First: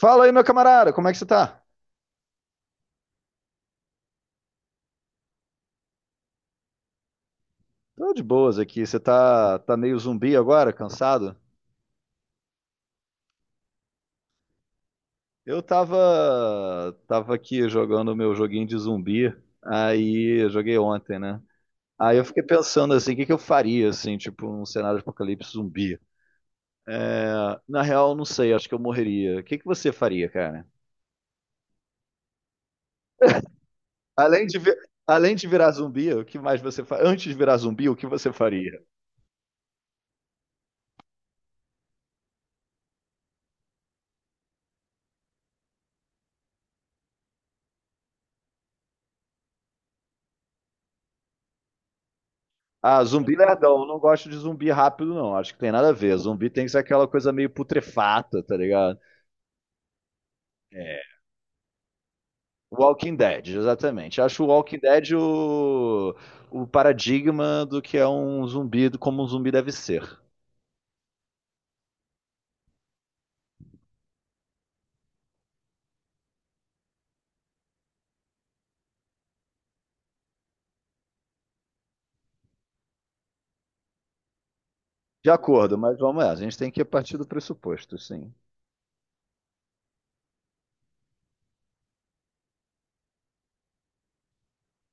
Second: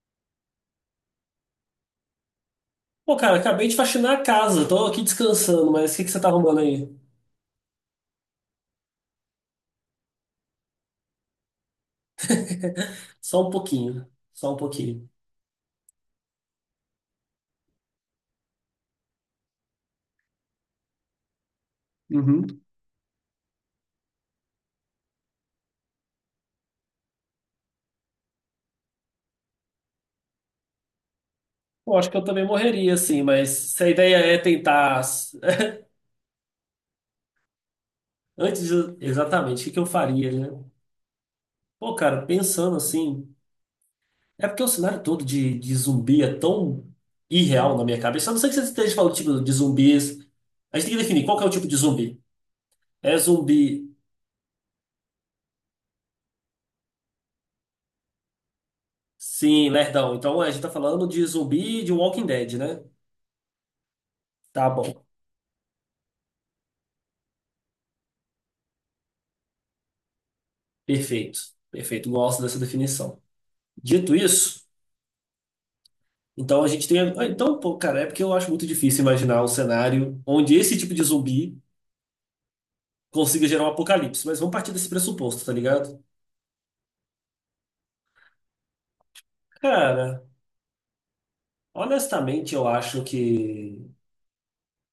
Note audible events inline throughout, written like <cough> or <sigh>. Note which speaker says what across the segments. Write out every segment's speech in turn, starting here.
Speaker 1: Fala aí, meu camarada, como é que você tá?
Speaker 2: Pô, cara, acabei de faxinar a casa, tô aqui descansando, mas o que que você tá arrumando aí?
Speaker 1: Tô de boas aqui. Você tá meio zumbi agora, cansado?
Speaker 2: <laughs> Só um pouquinho, só um pouquinho.
Speaker 1: Eu tava, tava aqui jogando meu joguinho de zumbi. Aí, eu joguei ontem, né? Aí eu fiquei
Speaker 2: Uhum.
Speaker 1: pensando assim, o que que eu faria, assim, tipo, um cenário de apocalipse zumbi? É, na real, não sei, acho que eu morreria. O que que você faria, cara?
Speaker 2: Pô, acho que eu também morreria, assim, mas se a ideia é
Speaker 1: Além de, vi-
Speaker 2: tentar.
Speaker 1: Além de virar
Speaker 2: <laughs>
Speaker 1: zumbi, o que mais você faria? Antes de virar zumbi, o que você
Speaker 2: Antes,
Speaker 1: faria?
Speaker 2: exatamente, o que que eu faria, né? Pô, cara, pensando assim. É porque o cenário todo de zumbi é tão irreal na minha cabeça. A não ser que você esteja falando, tipo, de zumbis. A gente tem que definir qual que é o tipo de zumbi.
Speaker 1: Ah,
Speaker 2: É
Speaker 1: zumbi lerdão.
Speaker 2: zumbi,
Speaker 1: Eu não gosto de zumbi rápido, não. Acho que tem nada a ver. Zumbi tem que ser aquela coisa meio putrefata, tá ligado?
Speaker 2: sim, lerdão. Então a gente tá falando
Speaker 1: É.
Speaker 2: de zumbi de Walking Dead, né?
Speaker 1: Walking Dead, exatamente. Acho o
Speaker 2: Tá
Speaker 1: Walking
Speaker 2: bom.
Speaker 1: Dead o paradigma do que é um zumbi, do como um zumbi deve ser.
Speaker 2: Perfeito, perfeito. Gosto dessa definição. Dito isso, então a gente tem. Então, pô, cara, é porque eu acho muito difícil imaginar um cenário onde esse tipo de zumbi consiga gerar um apocalipse, mas vamos partir desse
Speaker 1: De
Speaker 2: pressuposto, tá
Speaker 1: acordo, mas
Speaker 2: ligado?
Speaker 1: vamos lá. A gente tem que partir do pressuposto, sim.
Speaker 2: Cara, honestamente, eu acho que.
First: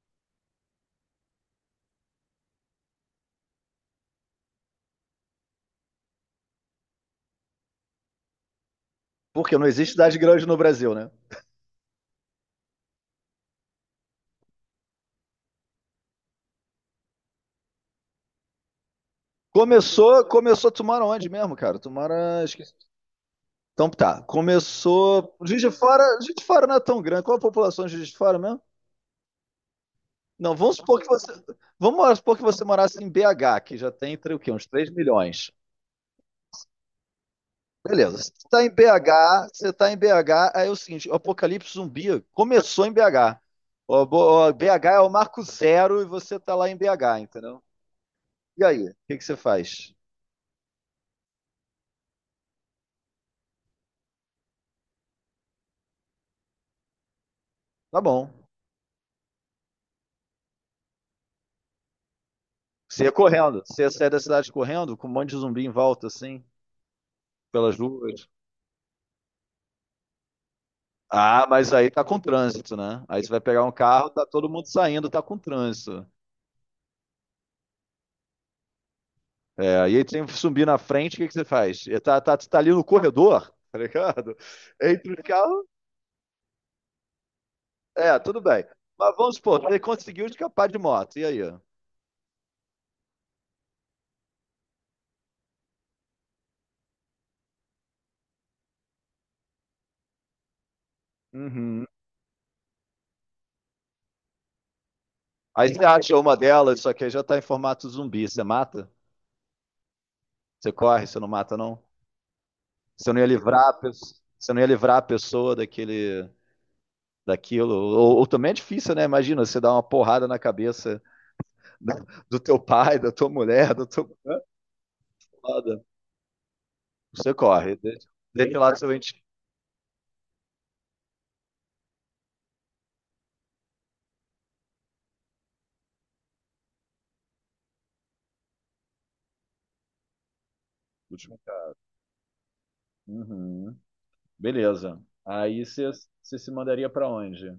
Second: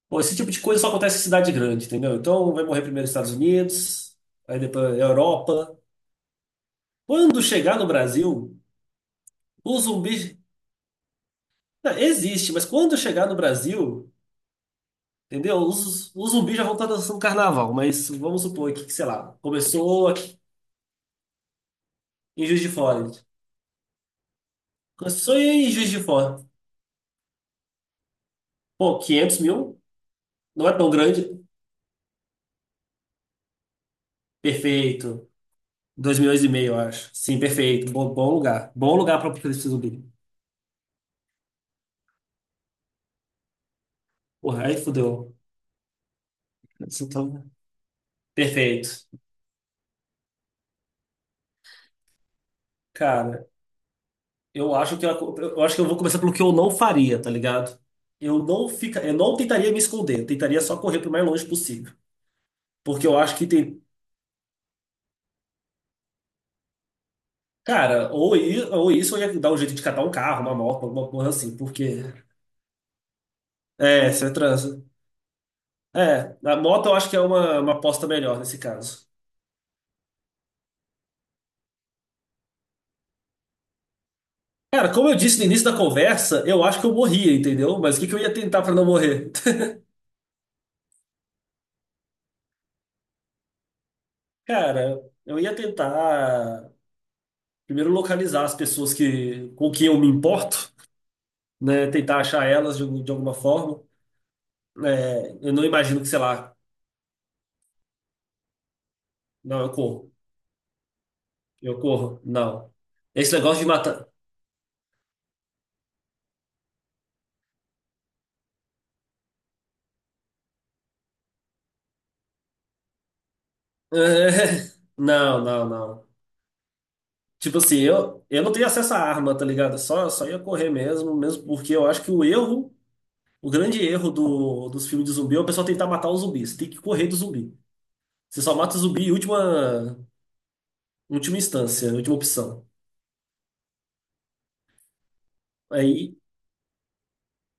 Speaker 2: Pô, esse tipo de coisa só acontece em cidade grande, entendeu? Então vai morrer primeiro nos Estados Unidos, aí depois Europa. Quando chegar no Brasil,
Speaker 1: Porque não
Speaker 2: o
Speaker 1: existe cidade
Speaker 2: zumbi.
Speaker 1: grande no Brasil, né?
Speaker 2: Não, existe, mas quando chegar no Brasil. Entendeu? Os zumbis já vão estar dançando carnaval, mas vamos supor aqui que, sei lá, começou
Speaker 1: Começou,
Speaker 2: aqui
Speaker 1: começou, tu mora onde mesmo, cara? Tu mora,
Speaker 2: em Juiz de
Speaker 1: esqueci.
Speaker 2: Fora.
Speaker 1: Então tá,
Speaker 2: Começou
Speaker 1: começou,
Speaker 2: em Juiz de
Speaker 1: Juiz
Speaker 2: Fora.
Speaker 1: de Fora não é tão grande, qual a população de Juiz de Fora mesmo?
Speaker 2: Pô, 500 mil?
Speaker 1: Não,
Speaker 2: Não é
Speaker 1: vamos
Speaker 2: tão
Speaker 1: supor que você.
Speaker 2: grande?
Speaker 1: Vamos supor que você morasse em BH, que já tem entre o quê? Uns 3
Speaker 2: Perfeito.
Speaker 1: milhões.
Speaker 2: 2 milhões e meio, eu acho. Sim, perfeito. Bom,
Speaker 1: Beleza.
Speaker 2: bom
Speaker 1: Você está
Speaker 2: lugar.
Speaker 1: em
Speaker 2: Bom lugar para
Speaker 1: BH,
Speaker 2: apocalipse
Speaker 1: Você está em
Speaker 2: zumbi.
Speaker 1: BH, aí é o seguinte, o Apocalipse Zumbi começou em BH. O
Speaker 2: Porra, aí
Speaker 1: BH é o
Speaker 2: fudeu.
Speaker 1: marco zero e você está lá em
Speaker 2: Isso
Speaker 1: BH,
Speaker 2: então,
Speaker 1: entendeu? E aí, o
Speaker 2: perfeito.
Speaker 1: que que você faz?
Speaker 2: Cara, eu acho que eu, eu acho que eu vou começar pelo que eu não faria, tá ligado?
Speaker 1: Tá bom.
Speaker 2: Eu não tentaria me esconder, eu tentaria só correr pro mais longe possível.
Speaker 1: Você
Speaker 2: Porque
Speaker 1: ia
Speaker 2: eu acho que.
Speaker 1: correndo. Você ia sair da cidade correndo com um monte de zumbi em volta, assim, pelas
Speaker 2: Cara,
Speaker 1: ruas.
Speaker 2: ou isso, ou ia dar um jeito de catar um carro, uma moto, alguma coisa
Speaker 1: Ah,
Speaker 2: assim,
Speaker 1: mas aí
Speaker 2: porque.
Speaker 1: tá com trânsito, né? Aí você vai pegar um carro,
Speaker 2: É,
Speaker 1: tá
Speaker 2: você
Speaker 1: todo mundo
Speaker 2: transa.
Speaker 1: saindo, tá com trânsito.
Speaker 2: É, a moto eu acho que é uma aposta melhor nesse caso.
Speaker 1: É, e aí tem que subir na frente, o que, que você faz? Tá ali no corredor, <laughs> tá ligado?
Speaker 2: Cara, como
Speaker 1: Entre
Speaker 2: eu
Speaker 1: os
Speaker 2: disse no
Speaker 1: carros,
Speaker 2: início da conversa, eu acho que eu morria, entendeu? Mas o que que
Speaker 1: é,
Speaker 2: eu ia
Speaker 1: tudo
Speaker 2: tentar
Speaker 1: bem.
Speaker 2: pra não
Speaker 1: Mas
Speaker 2: morrer?
Speaker 1: vamos supor, você conseguiu escapar de moto, e aí?
Speaker 2: <laughs> Cara, eu ia tentar primeiro localizar as pessoas que, com quem eu me importo,
Speaker 1: Uhum.
Speaker 2: né? Tentar achar elas de alguma forma. É, eu não
Speaker 1: Aí você
Speaker 2: imagino que,
Speaker 1: acha
Speaker 2: sei
Speaker 1: uma
Speaker 2: lá,
Speaker 1: delas, só que aí já tá em formato zumbi, você mata?
Speaker 2: não, eu corro.
Speaker 1: Você corre, você não mata,
Speaker 2: Eu
Speaker 1: não?
Speaker 2: corro, não.
Speaker 1: Você não ia
Speaker 2: Esse negócio de
Speaker 1: livrar a
Speaker 2: matar.
Speaker 1: pessoa, você não ia livrar a pessoa daquilo. Ou também é difícil, né? Imagina, você dá uma porrada na cabeça do, do teu pai, da tua mulher, do
Speaker 2: <laughs>
Speaker 1: teu...
Speaker 2: É,
Speaker 1: Foda.
Speaker 2: não.
Speaker 1: Você
Speaker 2: Tipo
Speaker 1: corre,
Speaker 2: assim,
Speaker 1: deixa,
Speaker 2: eu não
Speaker 1: deixa
Speaker 2: tenho
Speaker 1: lá seu
Speaker 2: acesso à
Speaker 1: ente.
Speaker 2: arma, tá ligado? Só ia correr mesmo, mesmo porque eu acho que o erro, o grande erro dos filmes de zumbi é o pessoal tentar matar os zumbis. Você tem que correr do zumbi. Você só mata o zumbi em última, última instância, última opção.
Speaker 1: Uhum. Beleza. Aí você
Speaker 2: Aí,
Speaker 1: se mandaria para onde?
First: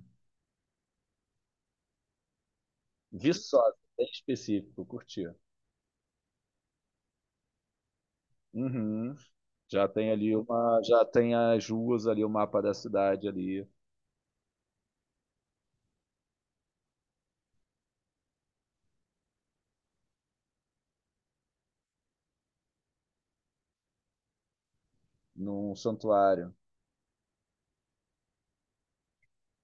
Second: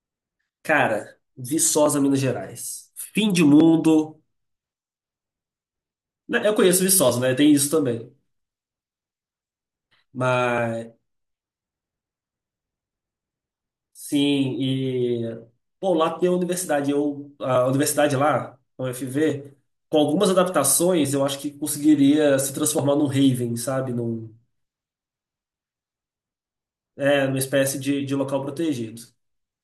Speaker 2: cara, Viçosa, Minas Gerais. Fim de
Speaker 1: Viçosa, bem
Speaker 2: mundo.
Speaker 1: específico, curtir.
Speaker 2: Né, eu conheço Viçosa, né? Tem isso também,
Speaker 1: Uhum. Já tem ali uma,
Speaker 2: mas
Speaker 1: já tem as ruas ali, o mapa da cidade ali,
Speaker 2: sim. E bom, lá tem a universidade, eu a universidade lá, a UFV, com algumas adaptações, eu acho que conseguiria se transformar num haven, sabe? Num,
Speaker 1: num santuário.
Speaker 2: é, numa espécie de local protegido.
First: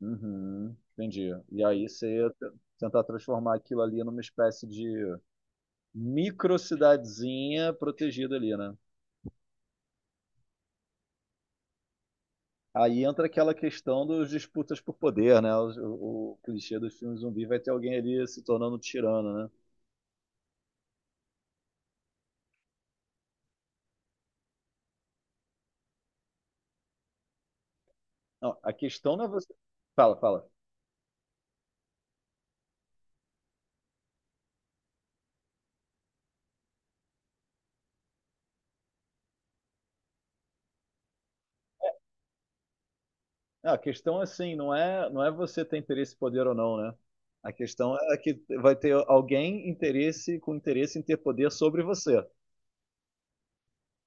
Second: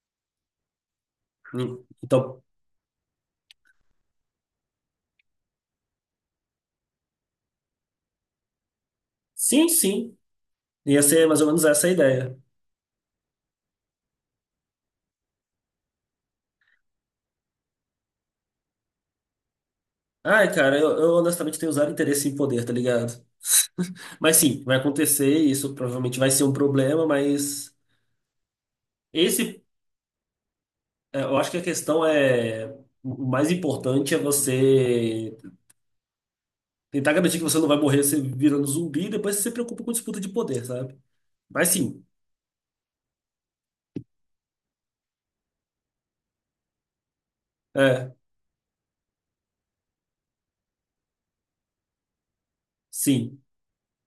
Speaker 1: Uhum. Entendi.
Speaker 2: Hum. Então,
Speaker 1: Tentar transformar aquilo ali numa espécie de micro cidadezinha protegida ali, né?
Speaker 2: sim, ia ser mais ou menos essa a ideia.
Speaker 1: Aí entra aquela questão dos disputas por poder, né? O clichê dos filmes zumbi vai ter alguém ali se tornando um tirano, né?
Speaker 2: Ai, cara, eu honestamente tenho zero interesse em poder, tá ligado? Mas sim, vai acontecer, isso provavelmente vai ser um problema, mas
Speaker 1: Não, a questão não é você.
Speaker 2: esse,
Speaker 1: Fala, fala.
Speaker 2: é, eu acho que a questão é, o mais importante é você tentar garantir que você não vai morrer se virando zumbi e depois você se preocupa com disputa de poder, sabe? Mas sim,
Speaker 1: Não, a questão assim, não é você ter interesse, poder ou não, né? A questão
Speaker 2: é,
Speaker 1: é que vai ter alguém interesse com interesse em ter poder sobre você.
Speaker 2: sim.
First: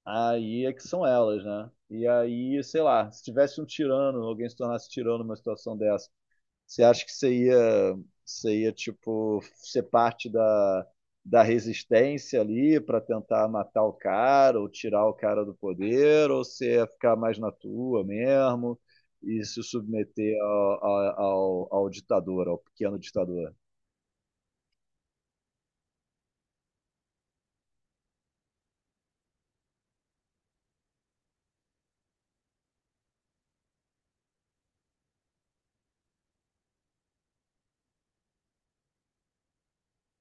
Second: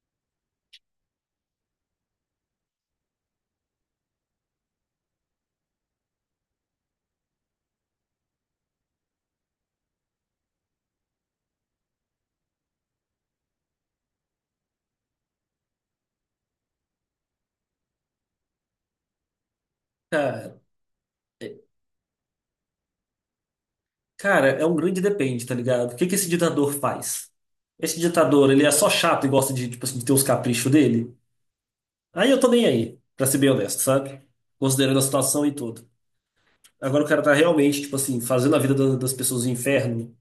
Speaker 1: Aí é que são elas, né? E aí, sei lá, se tivesse um tirano, alguém se tornasse tirano numa situação dessa. Você acha que você ia tipo, ser parte da resistência ali para tentar matar o cara ou tirar o cara do poder? Ou você ia ficar mais na tua mesmo e se submeter
Speaker 2: Cara,
Speaker 1: ao, ao,
Speaker 2: é,
Speaker 1: ao, ao ditador, ao pequeno ditador?
Speaker 2: cara, é um grande depende, tá ligado? O que que esse ditador faz? Esse ditador, ele é só chato e gosta de, tipo assim, de ter os caprichos dele? Aí eu tô nem aí, pra ser bem honesto, sabe? Considerando a situação e tudo. Agora o cara tá realmente, tipo assim, fazendo a vida das pessoas no inferno.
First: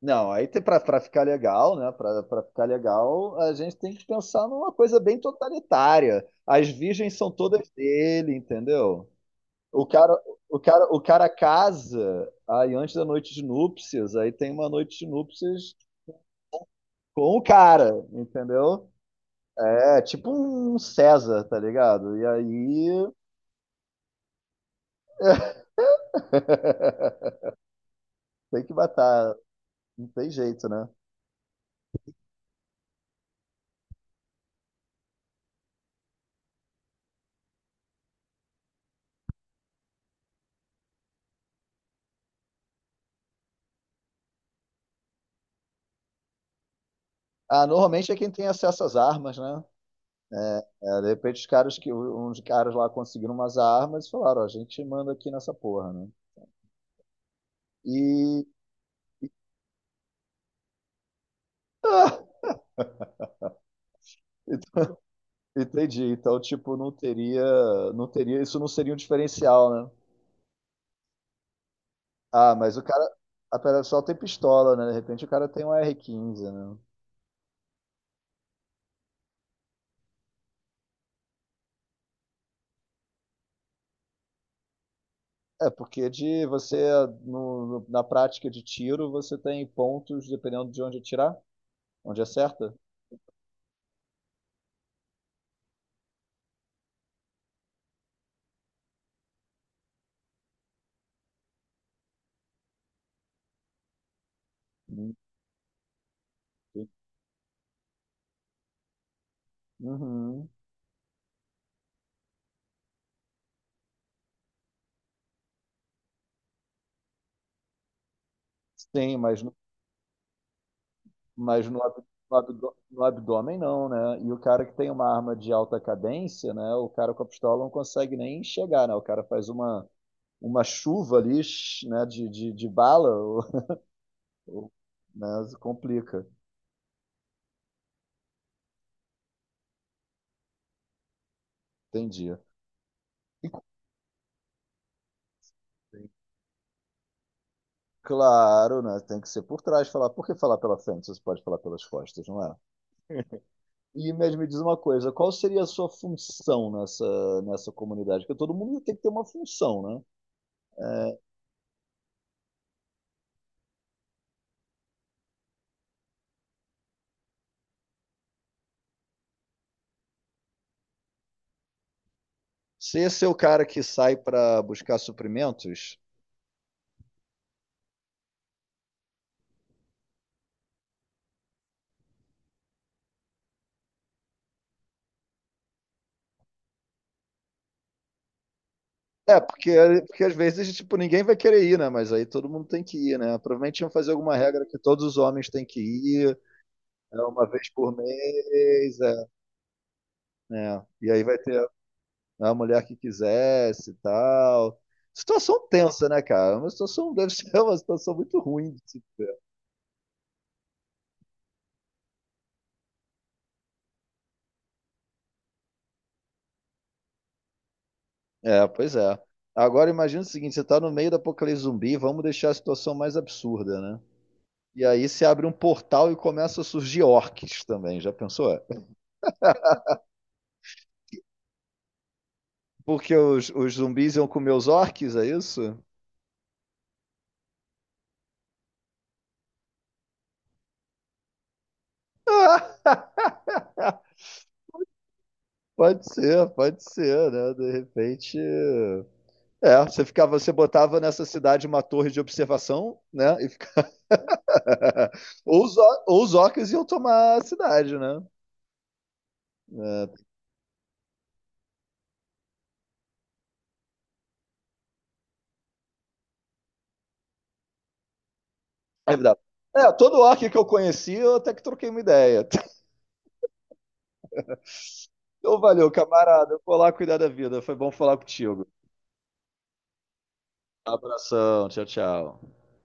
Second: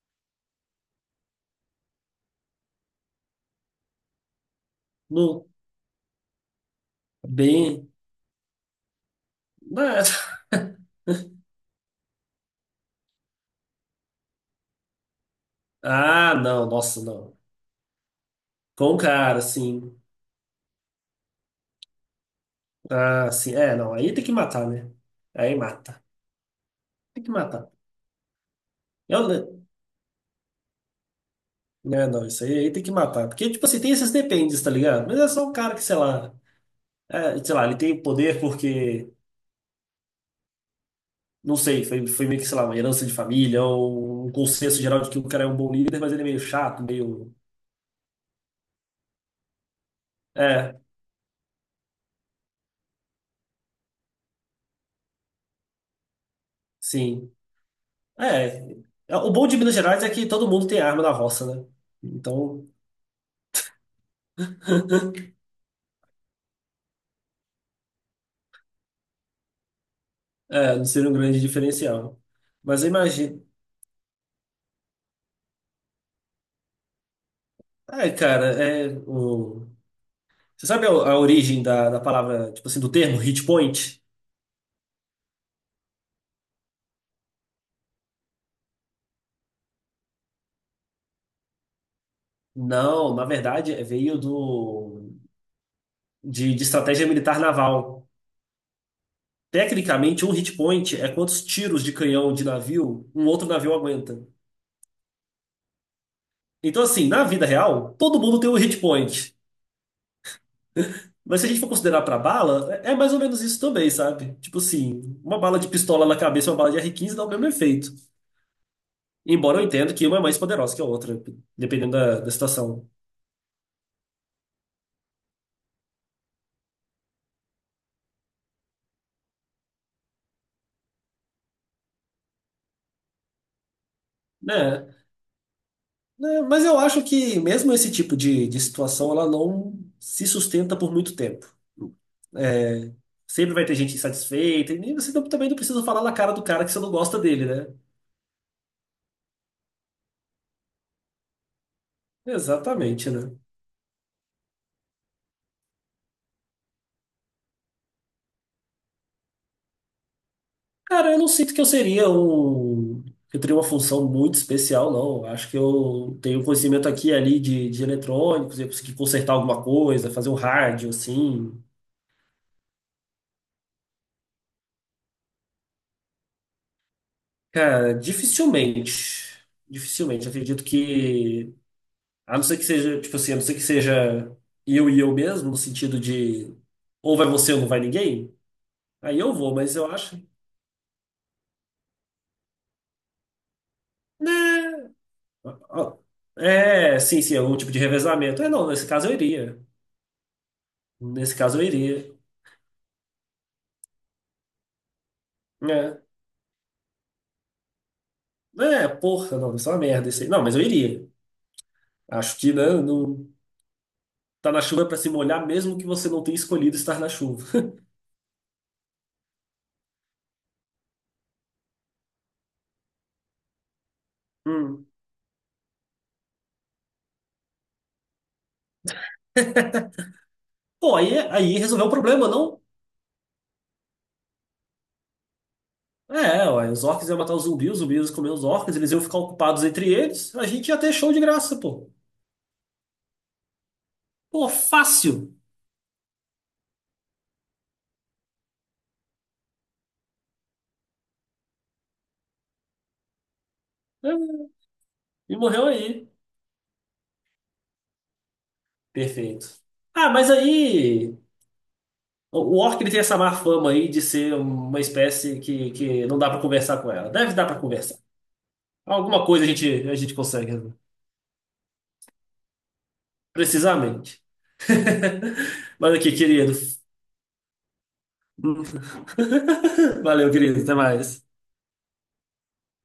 Speaker 1: Não, aí para ficar legal, né? Para ficar legal, a gente tem que pensar numa coisa bem
Speaker 2: No,
Speaker 1: totalitária. As virgens são todas
Speaker 2: bem.
Speaker 1: dele, entendeu? O cara,
Speaker 2: Ah,
Speaker 1: o cara casa aí antes da noite de núpcias, aí tem uma noite de núpcias
Speaker 2: <laughs> ah, não, nossa,
Speaker 1: com
Speaker 2: não.
Speaker 1: o cara, entendeu?
Speaker 2: Com o cara, assim.
Speaker 1: É tipo um César, tá ligado? E aí
Speaker 2: Ah, sim. É, não. Aí tem que matar, né? Aí mata.
Speaker 1: <laughs>
Speaker 2: Tem que matar.
Speaker 1: tem que
Speaker 2: Eu,
Speaker 1: matar,
Speaker 2: né?
Speaker 1: não tem jeito, né?
Speaker 2: Né, não, isso aí, aí tem que matar. Porque, tipo assim, tem esses dependes, tá ligado? Mas é só um cara que, sei lá. É, sei lá, ele tem poder porque. Não sei, foi meio que, sei lá, uma herança de família ou um consenso geral de que o cara é um bom líder, mas ele é meio chato, meio.
Speaker 1: Ah, normalmente é quem tem acesso às armas, né?
Speaker 2: É,
Speaker 1: É, de repente os caras que uns caras lá conseguiram umas armas e falaram, ó, a gente manda aqui nessa porra, né?
Speaker 2: sim.
Speaker 1: E
Speaker 2: É, é. O bom de Minas Gerais é que todo mundo tem arma na roça, né?
Speaker 1: <laughs> ah,
Speaker 2: Então,
Speaker 1: ent-
Speaker 2: <laughs>
Speaker 1: entendi. Então, tipo, não teria, isso não seria um diferencial, né?
Speaker 2: é, não seria um grande diferencial.
Speaker 1: Ah, mas o
Speaker 2: Mas eu
Speaker 1: cara.
Speaker 2: imagino.
Speaker 1: A pedra sol tem pistola, né? De repente o cara tem um R15, né?
Speaker 2: É, cara, é. O... Você sabe a origem da palavra, tipo assim, do termo hit point?
Speaker 1: É, porque de na prática de tiro, você tem pontos dependendo de onde atirar, onde acerta.
Speaker 2: Não, na verdade, veio de estratégia militar naval. Tecnicamente, um hit point é quantos tiros de canhão de navio um outro navio aguenta. Então, assim, na vida real, todo mundo tem um hit point.
Speaker 1: Uhum.
Speaker 2: Mas se a gente for considerar pra bala, é, é mais ou menos isso também, sabe? Tipo assim, uma bala de pistola na cabeça e uma bala de r quinze dá o mesmo efeito.
Speaker 1: Sim, mas, no-
Speaker 2: Embora eu entenda que uma é mais poderosa que a outra,
Speaker 1: mas no,
Speaker 2: dependendo
Speaker 1: ab-
Speaker 2: da situação.
Speaker 1: no abdômen não, né? E o cara que tem uma arma de alta cadência, né? O cara com a pistola não consegue nem chegar, né? O cara faz uma chuva ali, né? De bala, <laughs> o-
Speaker 2: Né?
Speaker 1: né? Complica.
Speaker 2: Né, mas eu acho que mesmo esse tipo de situação, ela não se sustenta por muito tempo.
Speaker 1: Entendi.
Speaker 2: É, sempre vai ter gente insatisfeita, e você também não precisa falar na cara do cara que você não gosta dele, né?
Speaker 1: Claro, né? Tem que ser por trás falar. Por que falar pela frente? Você pode falar pelas costas, não é?
Speaker 2: Exatamente, né?
Speaker 1: E mesmo me diz uma coisa, qual seria a sua função nessa comunidade? Porque todo mundo tem que ter uma função, né?
Speaker 2: Cara, eu não sinto que eu seria um. Que Eu teria uma função muito especial, não. Eu acho que eu tenho um conhecimento aqui e ali de eletrônicos, eu consegui consertar alguma coisa, fazer um rádio, assim.
Speaker 1: Se esse é o cara que sai para buscar suprimentos,
Speaker 2: Cara, dificilmente. Dificilmente. Acredito que. A não ser que seja eu e eu mesmo, no sentido de ou vai você ou não vai ninguém, aí eu
Speaker 1: é,
Speaker 2: vou, mas eu acho.
Speaker 1: porque às vezes, tipo, ninguém vai querer ir, né? Mas aí todo mundo tem que ir, né? Provavelmente iam fazer alguma regra que
Speaker 2: Né?
Speaker 1: todos os homens têm que
Speaker 2: Ó,
Speaker 1: ir,
Speaker 2: é,
Speaker 1: é,
Speaker 2: sim, sim, é
Speaker 1: uma
Speaker 2: um
Speaker 1: vez
Speaker 2: tipo de
Speaker 1: por
Speaker 2: revezamento. É, não, nesse
Speaker 1: mês,
Speaker 2: caso eu
Speaker 1: é,
Speaker 2: iria.
Speaker 1: né? E aí
Speaker 2: Nesse
Speaker 1: vai
Speaker 2: caso
Speaker 1: ter
Speaker 2: eu iria.
Speaker 1: né, a mulher que quisesse e tal. Situação
Speaker 2: É,
Speaker 1: tensa, né, cara? Uma situação deve ser <laughs> uma situação muito ruim. De
Speaker 2: é
Speaker 1: se-
Speaker 2: porra, não, isso é uma merda isso aí. Não, mas eu iria. Acho que né, não, tá na chuva é pra se molhar, mesmo que você não tenha escolhido estar na chuva. <laughs>
Speaker 1: É, pois é. Agora imagina o seguinte, você está no meio da apocalipse zumbi, vamos deixar a situação mais absurda, né? E
Speaker 2: Hum.
Speaker 1: aí se abre um portal e começa a surgir orques também, já pensou? É.
Speaker 2: Pô, aí, aí resolveu o problema, não?
Speaker 1: Porque os zumbis iam comer os orques, é isso?
Speaker 2: É, ué, os orcs iam matar os zumbis iam comer os orcs, eles iam ficar ocupados entre eles, a gente ia ter show de graça, pô.
Speaker 1: <laughs>
Speaker 2: Pô, fácil.
Speaker 1: Pode ser, né? De repente. É, você ficava, você botava nessa cidade uma torre de observação, né? E
Speaker 2: É, e
Speaker 1: <laughs>
Speaker 2: morreu aí.
Speaker 1: Ou os orcs iam tomar a cidade, né?
Speaker 2: Perfeito. Ah,
Speaker 1: É,
Speaker 2: mas aí o orc ele tem essa má fama aí de ser uma espécie que não dá pra conversar com ela. Deve dar pra conversar.
Speaker 1: é
Speaker 2: Alguma
Speaker 1: verdade.
Speaker 2: coisa
Speaker 1: É,
Speaker 2: a gente
Speaker 1: todo orc
Speaker 2: consegue,
Speaker 1: que eu
Speaker 2: né?
Speaker 1: conheci, eu até que troquei uma ideia. <laughs>
Speaker 2: Precisamente.
Speaker 1: Então,
Speaker 2: <laughs>
Speaker 1: valeu,
Speaker 2: Mas aqui, querido.
Speaker 1: camarada. Eu vou lá cuidar da vida. Foi bom falar contigo.
Speaker 2: <laughs> Valeu, querido. Até mais.
Speaker 1: Abração, tchau, tchau.